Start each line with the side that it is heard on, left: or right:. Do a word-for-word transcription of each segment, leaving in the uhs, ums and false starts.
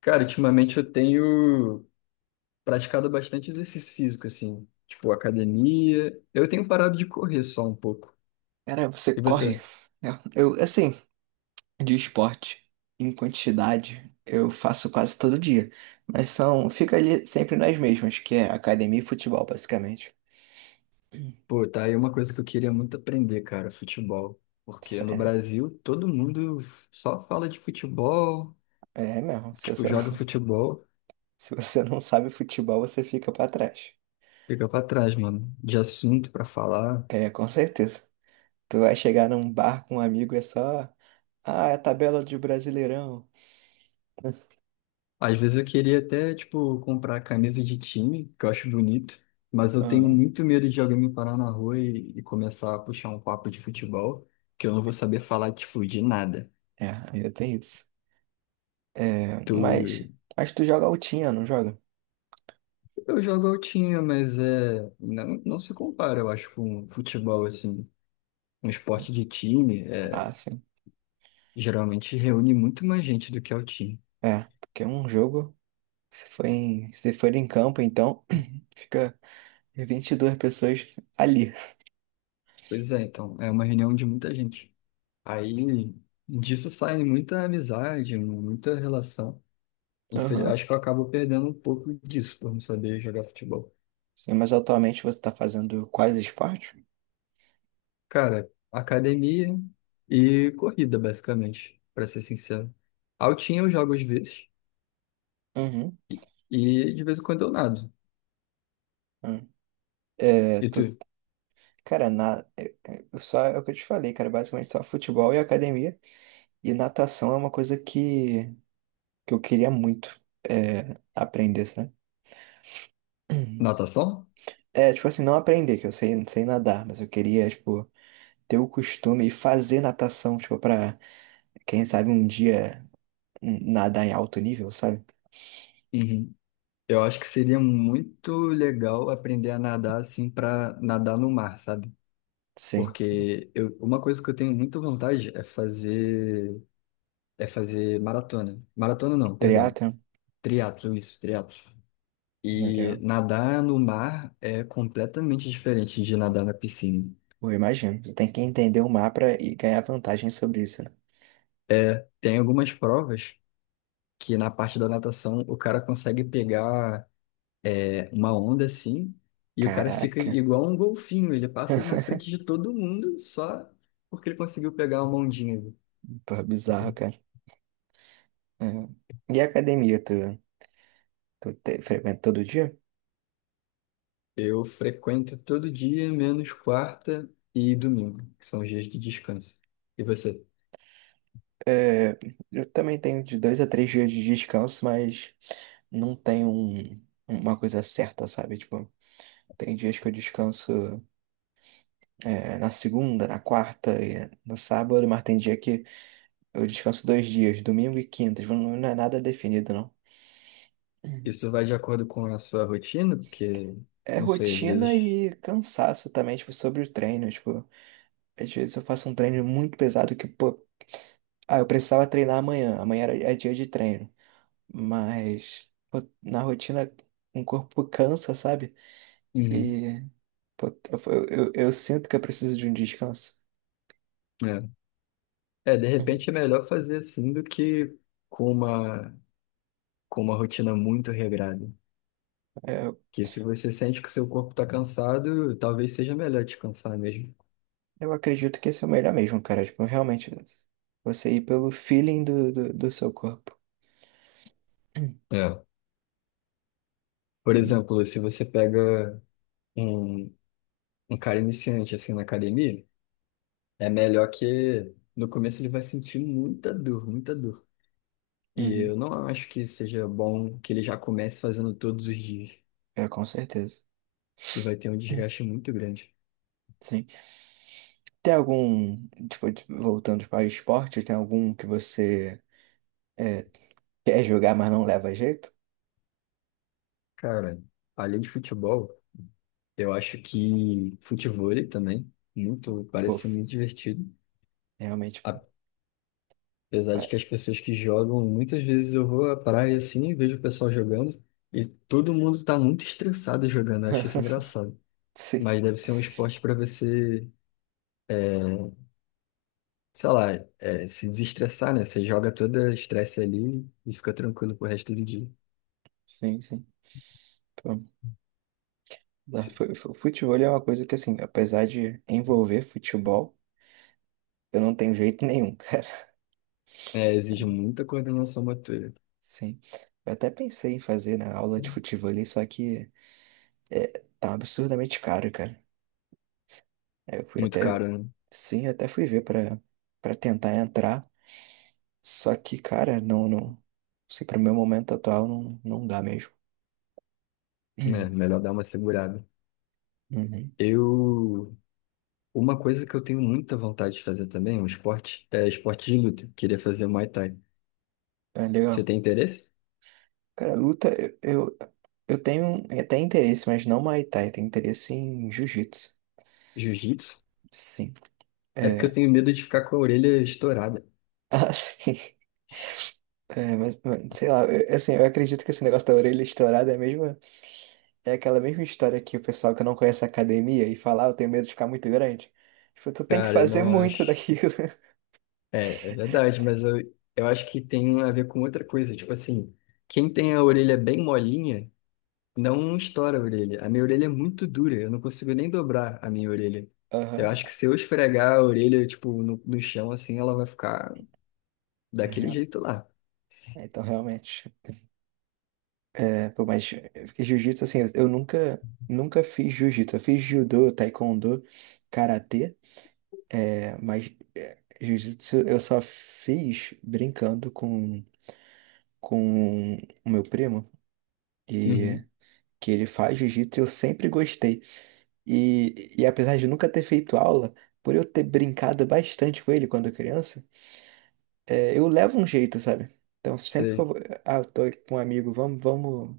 left: Cara, ultimamente eu tenho praticado bastante exercício físico, assim, tipo academia. Eu tenho parado de correr só um pouco.
right: Cara, você
left: E
right: corre,
left: você?
right: né? Eu, assim, de esporte em quantidade, eu faço quase todo dia. Mas são, fica ali sempre nas mesmas, que é academia e futebol, basicamente. Hum.
left: Pô, tá aí uma coisa que eu queria muito aprender, cara, futebol. Porque no
right: Sério.
left: Brasil todo mundo só fala de futebol,
right: É mesmo. Se
left: tipo,
right: você não,
left: joga futebol,
right: se você não sabe futebol, você fica pra trás.
left: fica pra trás, mano, de assunto pra falar.
right: É, com certeza. Tu vai chegar num bar com um amigo, e é só. Ah, é a tabela de Brasileirão.
left: Às vezes eu queria até, tipo, comprar camisa de time, que eu acho bonito, mas eu tenho
right: Aham.
left: muito medo de alguém me parar na rua e, e começar a puxar um papo de futebol, que eu não vou saber falar, tipo, de nada.
right: É, ainda tem isso. É, mas,
left: Tu...
right: mas tu joga altinha, não joga?
left: Eu jogo altinha, mas é... não, não se compara, eu acho, com futebol, assim. Um esporte de time é,
right: Ah, sim.
left: geralmente reúne muito mais gente do que altinha.
right: É, porque é um jogo, se for em, se for em campo, então fica vinte e duas pessoas ali.
left: Pois é, então, é uma reunião de muita gente. Aí disso sai muita amizade, muita relação. Infel-
right: Aham.
left: Acho que eu acabo perdendo um pouco disso por não saber jogar futebol.
right: Sim, mas atualmente você tá fazendo quais esportes?
left: Cara, academia e corrida, basicamente, pra ser sincero. Altinha eu jogo às vezes
right: Uhum.
left: e e de vez em quando eu nado.
right: Uhum. É,
left: E tu?
right: tu, cara, na, é- é- eu só é o que eu te falei, cara, basicamente só futebol e academia. E natação é uma coisa que, que eu queria muito é, aprender, sabe? Uhum.
left: Natação?
right: É, tipo assim, não aprender, que eu sei, sei nadar, mas eu queria, tipo, ter o costume e fazer natação, tipo, pra, quem sabe um dia nadar em alto nível, sabe?
left: Uhum. Eu acho que seria muito legal aprender a nadar assim pra nadar no mar, sabe?
right: Sim.
left: Porque eu, uma coisa que eu tenho muita vontade é fazer é fazer maratona. Maratona não, perdão.
right: Triatlon,
left: Triatlo, isso, triatlo. E
right: melhor.
left: nadar no mar é completamente diferente de nadar na piscina.
right: Eu imagino. Você tem que entender o mar pra e ganhar vantagem sobre isso, né?
left: Tem algumas provas que na parte da natação o cara consegue pegar é, uma onda assim e o cara fica
right: Caraca.
left: igual um golfinho, ele passa na frente de todo mundo só porque ele conseguiu pegar uma ondinha.
right: Pô, bizarro, cara. É. E a academia, tu, tu te- frequenta todo dia?
left: Eu frequento todo dia, menos quarta e domingo, que são os dias de descanso. E você?
right: É, eu também tenho de dois a três dias de descanso, mas não tenho um- uma coisa certa, sabe? Tipo, tem dias que eu descanso, é, na segunda, na quarta e no sábado, mas tem dia que eu descanso dois dias, domingo e quinta. Tipo, não não é nada definido, não.
left: Isso vai de acordo com a sua rotina? Porque,
right: É
left: não sei, às
right: rotina
left: vezes.
right: e cansaço também, tipo, sobre o treino. Tipo, às vezes eu faço um treino muito pesado que, pô, ah, eu precisava treinar amanhã. Amanhã era, é dia de treino. Mas, pô, na rotina, o corpo cansa, sabe?
left: Uhum.
right: E, pô, eu, eu, eu sinto que eu preciso de um descanso.
left: É. É, de repente é
right: Uhum.
left: melhor fazer assim do que com uma, com uma rotina muito regrada.
right: É,
left: Porque se você sente que o seu corpo está cansado, talvez seja melhor descansar mesmo.
right: eu acredito que esse é o melhor mesmo, cara. Tipo, realmente, você ir pelo feeling do, do, do seu corpo.
left: É. Por exemplo, se você pega um, um cara iniciante assim na academia, é melhor que no começo ele vai sentir muita dor, muita dor. E eu
right: Uhum.
left: não acho que seja bom que ele já comece fazendo todos os dias.
right: É, com certeza.
left: Ele vai ter um
right: Hum.
left: desgaste muito grande.
right: Sim. Tem algum, tipo, de- voltando para esporte, tem algum que você é, quer jogar, mas não leva jeito?
left: Cara, além de futebol. Eu acho que futevôlei também, muito,
right: Pô,
left: parece ser muito divertido.
right: realmente. Pô,
left: Apesar de
right: pa-
left: que as pessoas que jogam, muitas vezes eu vou à praia assim e vejo o pessoal jogando e todo mundo tá muito estressado jogando, eu acho isso engraçado.
right: Sim,
left: Mas deve ser um esporte para você, sei lá, é, se desestressar, né? Você joga todo o estresse ali e fica tranquilo pro resto do dia.
right: sim, sim. Pô, dá-
left: Se-
right: fu- fu- Futebol é uma coisa que, assim, apesar de envolver futebol, eu não tenho jeito nenhum, cara.
left: É, exige muita coordenação motora.
right: Sim. Eu até pensei em fazer na aula de futebol ali, só que é, tá absurdamente caro, cara. Aí eu fui
left: Muito
right: até,
left: caro, né?
right: sim, eu até fui ver pra para tentar entrar, só que, cara, não, não, se pro meu momento atual não, não dá mesmo.
left: É,
right: Hum.
left: melhor dar uma segurada.
right: Uhum.
left: Eu Uma coisa que eu tenho muita vontade de fazer também, um esporte, é esporte de luta. Queria fazer Muay Thai.
right: É
left: Você
right: legal.
left: tem interesse?
right: Cara, luta, eu, eu, eu tenho até interesse, mas não Muay Thai, tenho interesse em Jiu-Jitsu.
left: Jiu-jitsu?
right: Sim.
left: É porque eu
right: É,
left: tenho medo de ficar com a orelha estourada.
right: assim, é, mas, mas, sei lá, eu, assim, eu acredito que esse negócio da orelha estourada é a mesma, é aquela mesma história que o pessoal que não conhece a academia e fala, ah, eu tenho medo de ficar muito grande. Tipo, tu tem que
left: Cara, eu
right: fazer
left: não
right: muito
left: acho.
right: daquilo.
left: É, é verdade, mas eu, eu acho que tem a ver com outra coisa. Tipo assim, quem tem a orelha bem molinha, não estoura a orelha. A minha orelha é muito dura, eu não consigo nem dobrar a minha orelha. Eu
right: Aham,
left: acho que se eu esfregar a orelha, tipo, no, no chão, assim, ela vai ficar
right: na
left: daquele
right: real.
left: jeito lá.
right: É, então, realmente, é, pô, mas eu fiquei jiu-jitsu, assim, eu eu nunca, nunca fiz jiu-jitsu. Eu fiz judô, taekwondo, karatê, é, mas é, jiu-jitsu eu só fiz brincando com, com o meu primo, e
left: Uhum,
right: que ele faz jiu-jitsu, eu sempre gostei. E, e apesar de nunca ter feito aula, por eu ter brincado bastante com ele quando criança, é, eu levo um jeito, sabe? Então, sempre que eu
left: sei.
right: vou, ah, eu tô com um amigo, vamos, vamos.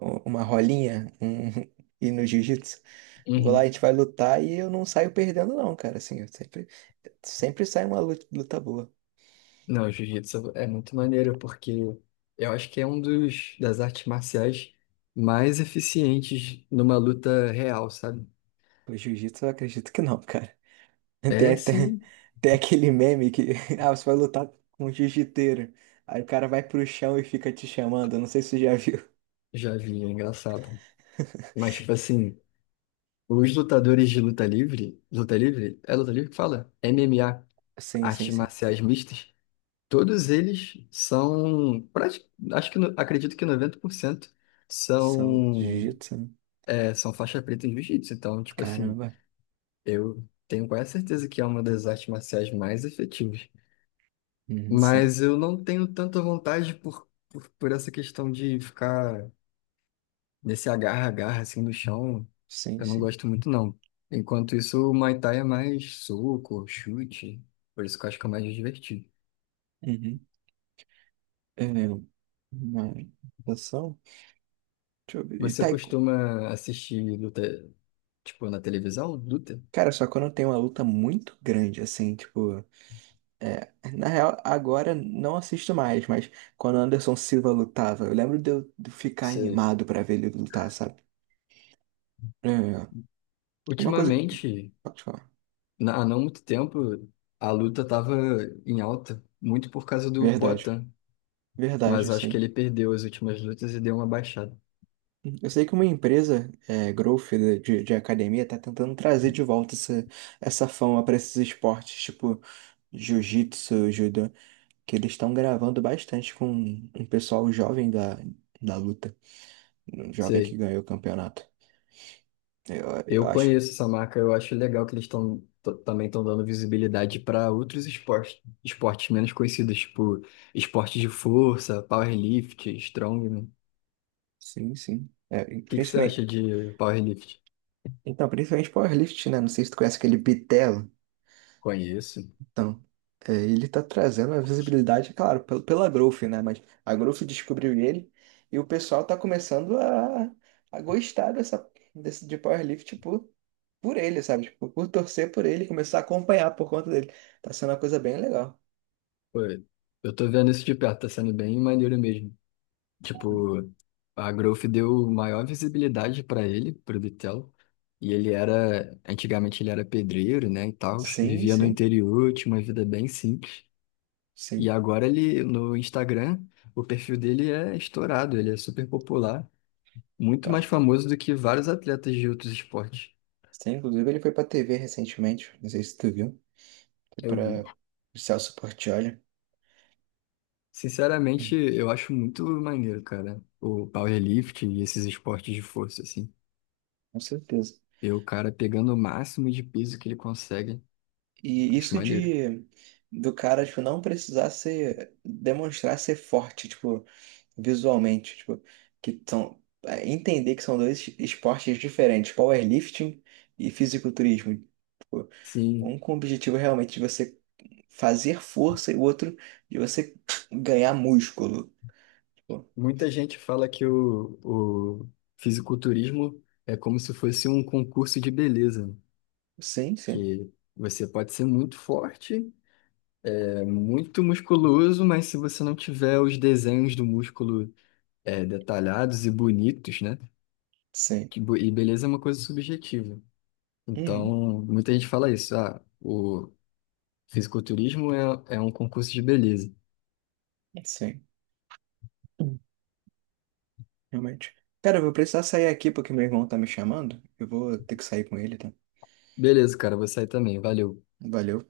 right: um- uma rolinha um, e no jiu-jitsu. Eu vou lá, a
left: Uhum.
right: gente vai lutar e eu não saio perdendo, não, cara. Assim, eu sempre, sempre sai uma lu- luta boa.
left: Não, o jiu-jitsu é muito maneiro, porque eu acho que é um dos das artes marciais mais eficientes numa luta real, sabe?
right: O jiu-jitsu eu acredito que não, cara. Tem
left: É
right: até
left: sim,
right: tem aquele meme que ah, você vai lutar com um jiu-jiteiro. Aí o cara vai pro chão e fica te chamando. Eu não sei se você já viu.
left: já vi, é engraçado. Mas, tipo assim, os lutadores de luta livre, luta livre? É luta livre que fala? M M A,
right: Sim, sim,
left: artes
right: sim.
left: marciais mistas, todos eles são, prati- acho que, no- acredito que noventa por cento
right: São de
left: são,
right: jiu-jitsu, né?
left: é, são faixa preta em jiu-jitsu. Então, tipo assim.
right: Caramba.
left: Eu tenho quase certeza que é uma das artes marciais mais efetivas.
right: Uhum, sim,
left: Mas eu não tenho tanta vontade por, por, por essa questão de ficar nesse agarra-agarra assim no chão.
right: sim,
left: Eu não
right: sim.
left: gosto muito, não. Enquanto isso, o Muay Thai é mais soco, chute. Por isso que eu acho que é mais divertido.
right: Uhum. É, uma natação? Deixa eu ver. E
left: Você
right: tai-
left: costuma assistir luta, tipo, na televisão, luta?
right: Cara, só quando tem uma luta muito grande, assim, tipo. É, na real, agora não assisto mais, mas quando o Anderson Silva lutava, eu lembro de eu de ficar
left: Você...
right: animado pra ver ele lutar, sabe? É, uma coisa que.
left: Ultimamente,
right: Pode falar.
left: na- há não muito tempo, a luta estava em alta, muito por causa do
right: Verdade.
left: Poatan.
right: Verdade,
left: Mas acho que
right: sim.
left: ele perdeu as últimas lutas e deu uma baixada.
right: Eu sei que uma empresa, é, Growth de, de de academia, tá tentando trazer de volta essa, essa fama pra esses esportes, tipo jiu-jitsu, judô, que eles estão gravando bastante com um pessoal jovem da, da luta. Um jovem que
left: Sei.
right: ganhou o campeonato. Eu, eu
left: Eu
right: acho.
left: conheço essa marca, eu acho legal que eles estão também estão dando visibilidade para outros esportes, esportes menos conhecidos, tipo esportes de força, powerlift, strongman. O
right: Sim, sim. É, e
left: que que você
right: principalmente,
left: acha de powerlift?
right: então, principalmente powerlift, né? Não sei se tu conhece aquele Bitelo.
left: Conheço.
right: Então, é, ele tá trazendo a visibilidade, claro, pel- pela Growth, né? Mas a Growth descobriu ele e o pessoal tá começando a, a gostar dessa, desse, de powerlift por, por ele, sabe? Tipo, por torcer por ele, começar a acompanhar por conta dele. Tá sendo uma coisa bem legal.
left: Pô, eu tô vendo isso de perto, tá sendo bem maneiro mesmo. Tipo, a Growth deu maior visibilidade para ele, pro Bitelo. E ele era, antigamente ele era pedreiro, né, e tal,
right: Sim,
left: vivia no
right: sim,
left: interior, tinha uma vida bem simples. E
right: sim.
left: agora ele, no Instagram, o perfil dele é estourado, ele é super popular, muito mais
right: Tá.
left: famoso do que vários atletas de outros esportes.
right: Sim, inclusive ele foi pra T V recentemente. Não sei se tu viu. Foi
left: Eu vi.
right: para o Celso Portiolli.
left: Sinceramente,
right: Hum.
left: eu acho muito maneiro, cara, o powerlifting e esses esportes de força, assim.
right: Com certeza.
left: Ver o cara pegando o máximo de peso que ele consegue,
right: E
left: acho
right: isso
left: maneiro.
right: de do cara, tipo, não precisar ser, demonstrar ser forte, tipo, visualmente, tipo, que são, é, entender que são dois esportes diferentes, powerlifting e fisiculturismo. Tipo,
left: Sim,
right: um com o objetivo realmente de você fazer força e o outro de você ganhar músculo. Tipo,
left: muita gente fala que o, o fisiculturismo é como se fosse um concurso de beleza,
right: sim, sim,
left: que você pode ser muito forte, é muito musculoso, mas se você não tiver os desenhos do músculo é, detalhados e bonitos, né?
right: sim.
left: Que bo- E beleza é uma coisa subjetiva.
right: Uhum,
left: Então, muita gente fala isso, ah, o fisiculturismo é, é um concurso de beleza.
right: sim. Realmente. Cara, eu vou precisar sair aqui porque meu irmão tá me chamando. Eu vou ter que sair com ele, tá?
left: Beleza, cara, vou sair também, valeu.
right: Valeu.